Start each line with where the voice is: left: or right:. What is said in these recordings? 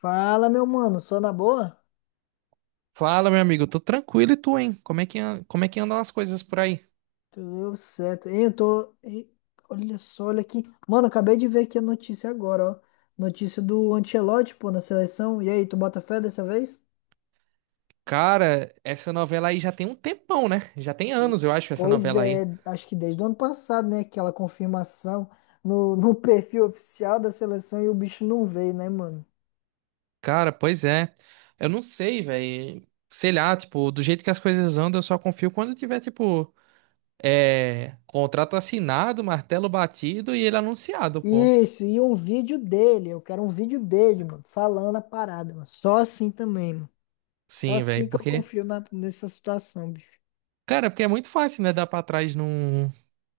left: Fala, meu mano, só na boa?
right: Fala, meu amigo, tô tranquilo e tu, hein? Como é que, como é que andam as coisas por aí?
left: Tudo certo. Hein, eu tô. Ih, olha só, olha aqui. Mano, acabei de ver aqui a notícia agora, ó. Notícia do Ancelotti, pô, na seleção. E aí, tu bota fé dessa vez?
right: Cara, essa novela aí já tem um tempão, né? Já tem anos, eu acho, essa
left: Pois
right: novela aí.
left: é, acho que desde o ano passado, né? Aquela confirmação no, no perfil oficial da seleção e o bicho não veio, né, mano?
right: Cara, pois é. Eu não sei, velho. Sei lá, tipo, do jeito que as coisas andam, eu só confio quando tiver, tipo, é, contrato assinado, martelo batido e ele anunciado, pô.
left: Isso, e um vídeo dele. Eu quero um vídeo dele, mano, falando a parada, mano. Só assim também, mano. Só
right: Sim,
left: assim
right: velho,
left: que eu
right: porque.
left: confio nessa situação, bicho.
right: Cara, porque é muito fácil, né? Dar pra trás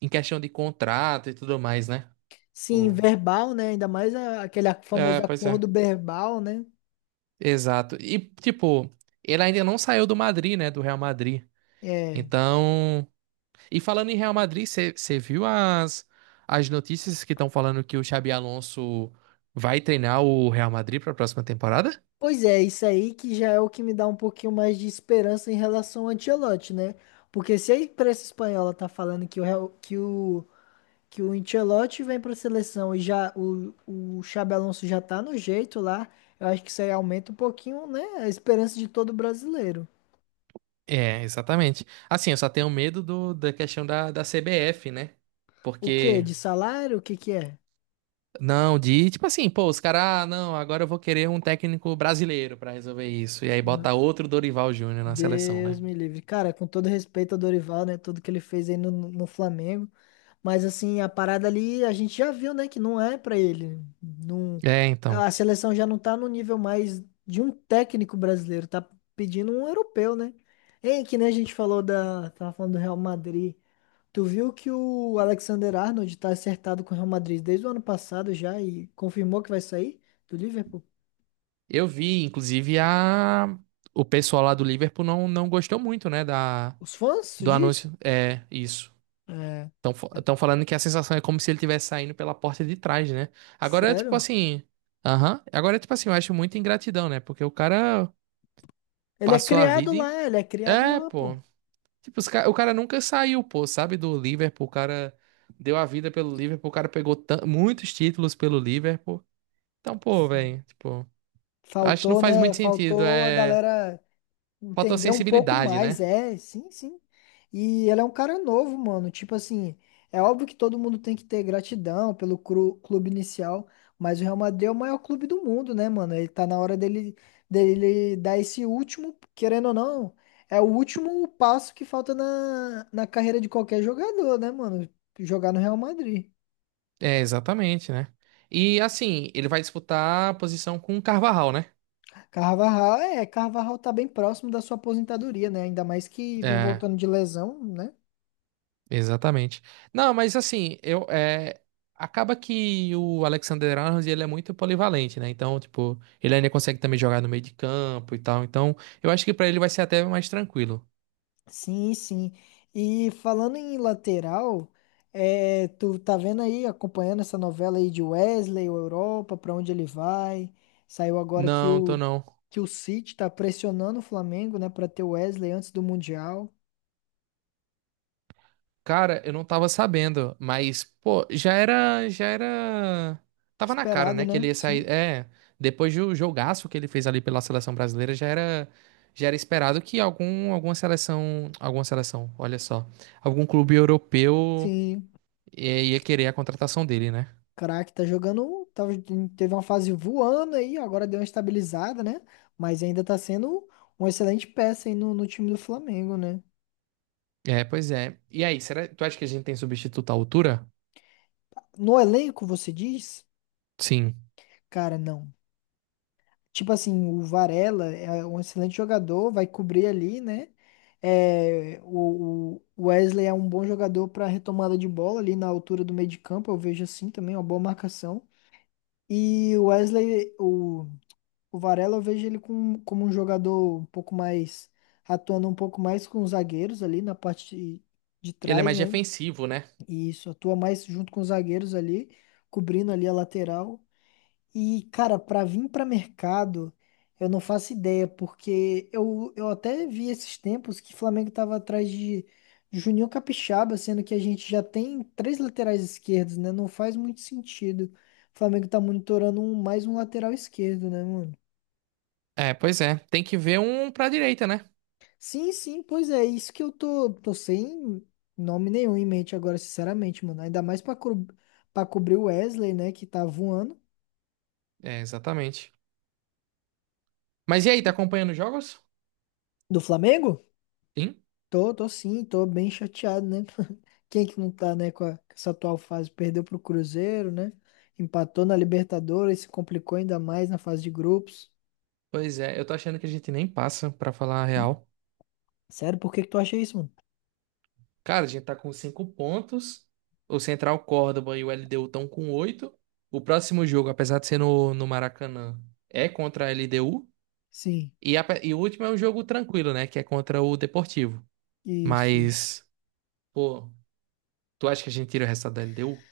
right: em questão de contrato e tudo mais, né?
left: Sim,
right: Pô.
left: verbal, né? Ainda mais aquele
right: É,
left: famoso
right: pois é.
left: acordo verbal, né?
right: Exato. E, tipo, ele ainda não saiu do Madrid, né? Do Real Madrid.
left: É.
right: Então. E falando em Real Madrid, você viu as notícias que estão falando que o Xabi Alonso vai treinar o Real Madrid para a próxima temporada?
left: Pois é, isso aí que já é o que me dá um pouquinho mais de esperança em relação ao Ancelotti, né? Porque se a imprensa espanhola tá falando que o, Real- que o Ancelotti vem pra seleção e o Xabi Alonso já tá no jeito lá, eu acho que isso aí aumenta um pouquinho, né? A esperança de todo brasileiro.
right: É, exatamente. Assim, eu só tenho medo da questão da CBF, né?
left: O quê?
right: Porque.
left: De salário? O que que é?
right: Não, de tipo assim, pô, os caras, ah, não, agora eu vou querer um técnico brasileiro para resolver isso. E aí bota outro Dorival Júnior na seleção,
left: Deus
right: né?
left: me livre. Cara, com todo respeito ao Dorival, né? Tudo que ele fez aí no, no Flamengo. Mas, assim, a parada ali, a gente já viu, né? Que não é pra ele. Não,
right: É, então.
left: a seleção já não tá no nível mais de um técnico brasileiro. Tá pedindo um europeu, né? Ei, que nem a gente falou da... Tava falando do Real Madrid. Tu viu que o Alexander Arnold tá acertado com o Real Madrid desde o ano passado já e confirmou que vai sair do Liverpool?
right: Eu vi, inclusive, a... o pessoal lá do Liverpool não, não gostou muito, né, da...
left: Os fãs, tu
right: do
left: diz?
right: anúncio. É, isso.
left: É.
right: Estão falando que a sensação é como se ele estivesse saindo pela porta de trás, né? Agora, tipo
left: Sério?
right: assim. Aham. Agora, tipo assim, eu acho muita ingratidão, né? Porque o cara
left: Ele é
right: passou a
left: criado
right: vida em.
left: lá, ele é criado
right: É,
left: lá, pô.
right: pô. Tipo, o cara nunca saiu, pô, sabe, do Liverpool. O cara deu a vida pelo Liverpool. O cara pegou muitos títulos pelo Liverpool. Então, pô,
left: Sim.
right: velho, tipo. Acho que não
left: Faltou,
right: faz
left: né?
right: muito sentido.
left: Faltou a
right: É.
left: galera entender um pouco
right: Fotossensibilidade, né?
left: mais, é, sim, sim. E ele é um cara novo, mano. Tipo assim, é óbvio que todo mundo tem que ter gratidão pelo clube inicial, mas o Real Madrid é o maior clube do mundo, né, mano? Ele tá na hora dele, dele dar esse último, querendo ou não, é o último passo que falta na, na carreira de qualquer jogador, né, mano? Jogar no Real Madrid.
right: É, exatamente, né? E assim, ele vai disputar a posição com o Carvajal, né?
left: Carvajal, é, Carvajal tá bem próximo da sua aposentadoria, né? Ainda mais que vem
right: É,
left: voltando de lesão, né?
right: exatamente. Não, mas assim, eu acaba que o Alexander Arnold ele é muito polivalente, né? Então, tipo, ele ainda consegue também jogar no meio de campo e tal. Então, eu acho que pra ele vai ser até mais tranquilo.
left: Sim, sim. E falando em lateral, é, tu tá vendo aí, acompanhando essa novela aí de Wesley, o Europa, pra onde ele vai? Saiu agora
right: Não, tô não.
left: que o City tá pressionando o Flamengo, né, pra ter o Wesley antes do Mundial.
right: Cara, eu não tava sabendo, mas, pô, já era... Tava na cara,
left: Esperado,
right: né, que
left: né?
right: ele ia sair...
left: Sim.
right: É, depois do jogaço que ele fez ali pela seleção brasileira, já era esperado que algum, alguma seleção... Alguma seleção, olha só. Algum clube europeu
left: Sim.
right: ia querer a contratação dele, né?
left: Craque tá jogando, teve uma fase voando aí, agora deu uma estabilizada, né? Mas ainda tá sendo uma excelente peça aí no, no time do Flamengo, né?
right: É, pois é. E aí, será, tu acha que a gente tem substituto à altura?
left: No elenco, você diz?
right: Sim.
left: Cara, não. Tipo assim, o Varela é um excelente jogador, vai cobrir ali, né? É, o Wesley é um bom jogador para retomada de bola ali na altura do meio de campo, eu vejo assim também, uma boa marcação. E o Wesley, o Varela eu vejo ele com, como um jogador um pouco mais, atuando um pouco mais com os zagueiros ali na parte de
right: Ele é
left: trás,
right: mais
left: né?
right: defensivo, né?
left: E isso, atua mais junto com os zagueiros ali, cobrindo ali a lateral. E, cara, pra vir pra mercado, eu não faço ideia, porque eu até vi esses tempos que o Flamengo tava atrás de Juninho Capixaba, sendo que a gente já tem três laterais esquerdos, né? Não faz muito sentido. O Flamengo tá monitorando mais um lateral esquerdo, né, mano?
right: É, pois é. Tem que ver um pra direita, né?
left: Sim, sim, pois é, isso que eu tô sem nome nenhum em mente agora, sinceramente, mano. Ainda mais pra, pra cobrir o Wesley, né, que tá voando.
right: É, exatamente. Mas e aí, tá acompanhando os jogos?
left: Do Flamengo?
right: Sim.
left: Tô, tô sim, tô bem chateado, né? Quem é que não tá, né, com, com essa atual fase? Perdeu pro Cruzeiro, né? Empatou na Libertadores, se complicou ainda mais na fase de grupos.
right: Pois é, eu tô achando que a gente nem passa, pra falar a real.
left: Sério, por que que tu acha isso, mano?
right: Cara, a gente tá com 5 pontos. O Central Córdoba e o LDU estão com oito. O próximo jogo, apesar de ser no Maracanã, é contra a LDU.
left: Sim,
right: E, e o último é um jogo tranquilo, né? Que é contra o Deportivo.
left: isso, isso.
right: Mas, pô, tu acha que a gente tira o resultado da LDU?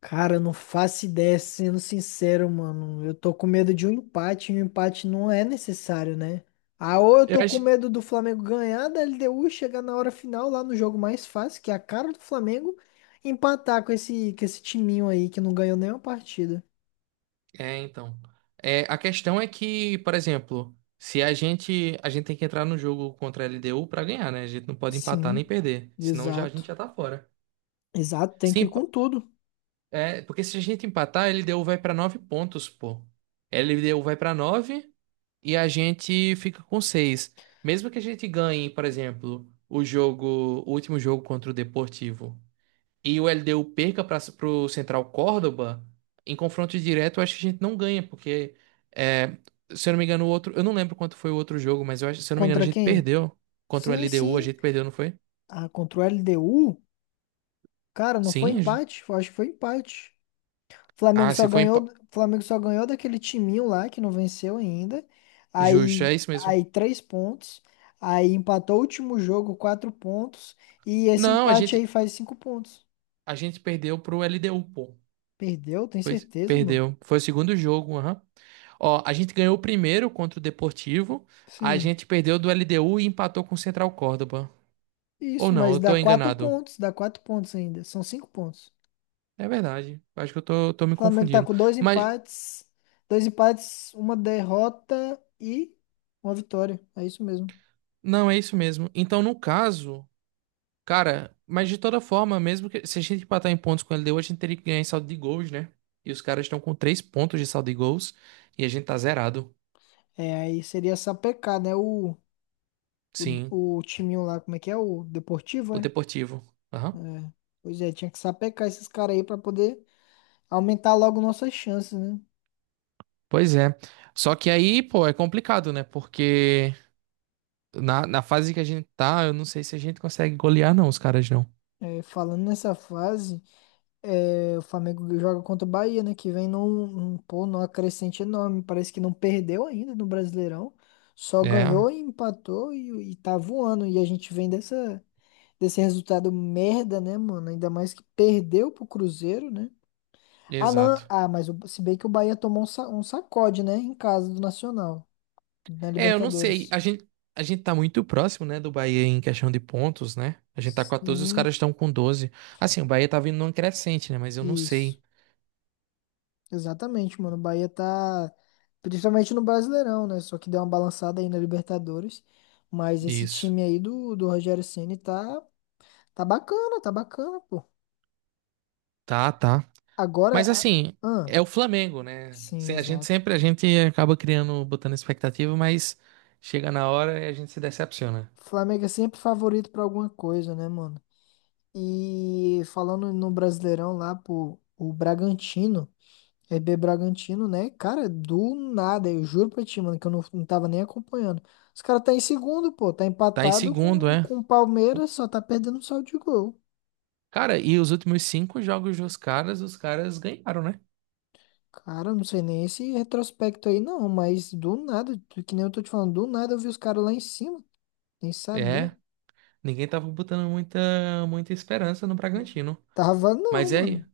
left: Cara, eu não faço ideia, sendo sincero, mano. Eu tô com medo de um empate, e um empate não é necessário, né? Ah, ou eu
right: Eu
left: tô com
right: acho.
left: medo do Flamengo ganhar da LDU, chegar na hora final lá no jogo mais fácil, que é a cara do Flamengo, empatar com esse timinho aí que não ganhou nenhuma partida.
right: É, então. É, a questão é que, por exemplo, se a gente. A gente tem que entrar no jogo contra a LDU pra ganhar, né? A gente não pode empatar nem
left: Sim,
right: perder. Senão já, a gente
left: exato.
right: já tá fora.
left: Exato, tem que ir
right: Sim,
left: com tudo.
right: é, porque se a gente empatar, a LDU vai pra 9 pontos, pô. A LDU vai pra nove e a gente fica com seis. Mesmo que a gente ganhe, por exemplo, o jogo, o último jogo contra o Deportivo e o LDU perca para pro Central Córdoba, em confronto direto, eu acho que a gente não ganha, porque é, se eu não me engano, o outro, eu não lembro quanto foi o outro jogo, mas eu acho, se eu não me engano, a
left: Contra
right: gente
left: quem?
right: perdeu contra o
left: Sim,
right: LDU, a
left: sim.
right: gente perdeu, não foi?
left: Ah, contra o LDU? Cara, não foi
right: Sim.
left: empate? Eu acho que foi empate.
right: Ah, se foi
left: Flamengo só ganhou daquele timinho lá que não venceu ainda.
right: justo, é
left: Aí,
right: isso mesmo.
left: aí três pontos. Aí empatou o último jogo, quatro pontos. E esse
right: Não, a
left: empate
right: gente,
left: aí faz cinco pontos.
right: a gente perdeu pro LDU, pô.
left: Perdeu, tem
right: Pois,
left: certeza, mano?
right: perdeu. Foi o segundo jogo, aham. Ó, a gente ganhou o primeiro contra o Deportivo. A
left: Sim.
right: gente perdeu do LDU e empatou com o Central Córdoba. Ou
left: Isso,
right: não,
left: mas
right: eu tô enganado.
left: dá quatro pontos ainda. São cinco pontos.
right: É verdade. Acho que eu tô me
left: O Flamengo tá
right: confundindo.
left: com
right: Mas,
left: dois empates, uma derrota e uma vitória. É isso mesmo.
right: não, é isso mesmo. Então, no caso, cara, mas de toda forma, mesmo que se a gente empatar em pontos com o LDU, a gente teria que ganhar em saldo de gols, né? E os caras estão com 3 pontos de saldo de gols. E a gente tá zerado.
left: É, aí seria sapecar, né? O O,
right: Sim,
left: o timinho lá, como é que é? O Deportivo,
right: o
left: é?
right: Deportivo. Aham.
left: É. Pois é, tinha que sapecar esses caras aí pra poder aumentar logo nossas chances, né?
right: Pois é. Só que aí, pô, é complicado, né? Porque na fase que a gente tá, eu não sei se a gente consegue golear, não, os caras não.
left: É, falando nessa fase, é, o Flamengo joga contra o Bahia, né? Que vem num, num, pô, numa crescente enorme. Parece que não perdeu ainda no Brasileirão. Só
right: É,
left: ganhou e empatou e tá voando. E a gente vem dessa, desse resultado merda, né, mano? Ainda mais que perdeu pro Cruzeiro, né? Ah, não.
right: exato.
left: Ah, mas se bem que o Bahia tomou um, um sacode, né? Em casa do Nacional, na
right: É, eu não sei.
left: Libertadores.
right: A gente tá muito próximo, né, do Bahia em questão de pontos, né? A gente tá 14, os
left: Sim,
right: caras estão com 12. Assim, o Bahia tá vindo num crescente, né? Mas eu não
left: isso.
right: sei
left: Exatamente, mano. O Bahia tá. Principalmente no Brasileirão, né? Só que deu uma balançada aí na Libertadores. Mas esse
right: isso.
left: time aí do, do Rogério Ceni tá, tá bacana, pô.
right: Tá, tá.
left: Agora.
right: Mas assim,
left: Ah,
right: é o Flamengo, né?
left: sim,
right: A gente
left: exato.
right: sempre, a gente acaba criando, botando expectativa, mas chega na hora e a gente se decepciona.
left: Flamengo é sempre favorito pra alguma coisa, né, mano? E falando no Brasileirão lá, pô, o Bragantino. RB Bragantino, né? Cara, do nada, eu juro pra ti, mano, que eu não, não tava nem acompanhando. Os caras tá em segundo, pô, tá
right: Tá em
left: empatado com
right: segundo, é?
left: com o Palmeiras, só tá perdendo saldo de gol.
right: Cara, e os últimos cinco jogos dos caras, os caras ganharam, né?
left: Cara, eu não sei nem esse retrospecto aí não, mas do nada, que nem eu tô te falando, do nada eu vi os caras lá em cima, nem sabia.
right: É, ninguém tava botando muita, muita esperança no Bragantino.
left: Tava
right: Mas
left: não,
right: é,
left: mano.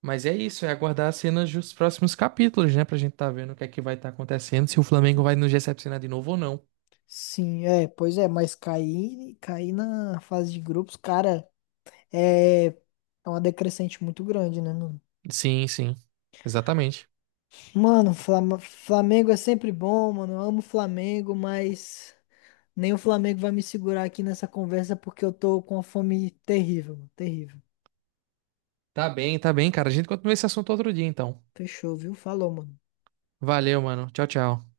right: mas é isso, é aguardar as cenas dos próximos capítulos, né? Pra gente tá vendo o que é que vai estar acontecendo, se o Flamengo vai nos decepcionar de novo ou não.
left: Sim, é, pois é, mas cair, cair na fase de grupos, cara, é, é uma decrescente muito grande, né, mano?
right: Sim, sim, exatamente.
left: Mano, Flamengo é sempre bom, mano. Eu amo o Flamengo, mas nem o Flamengo vai me segurar aqui nessa conversa porque eu tô com uma fome terrível, mano. Terrível.
right: Tá bem, cara. A gente continua esse assunto outro dia, então.
left: Fechou, viu? Falou, mano.
right: Valeu, mano. Tchau, tchau.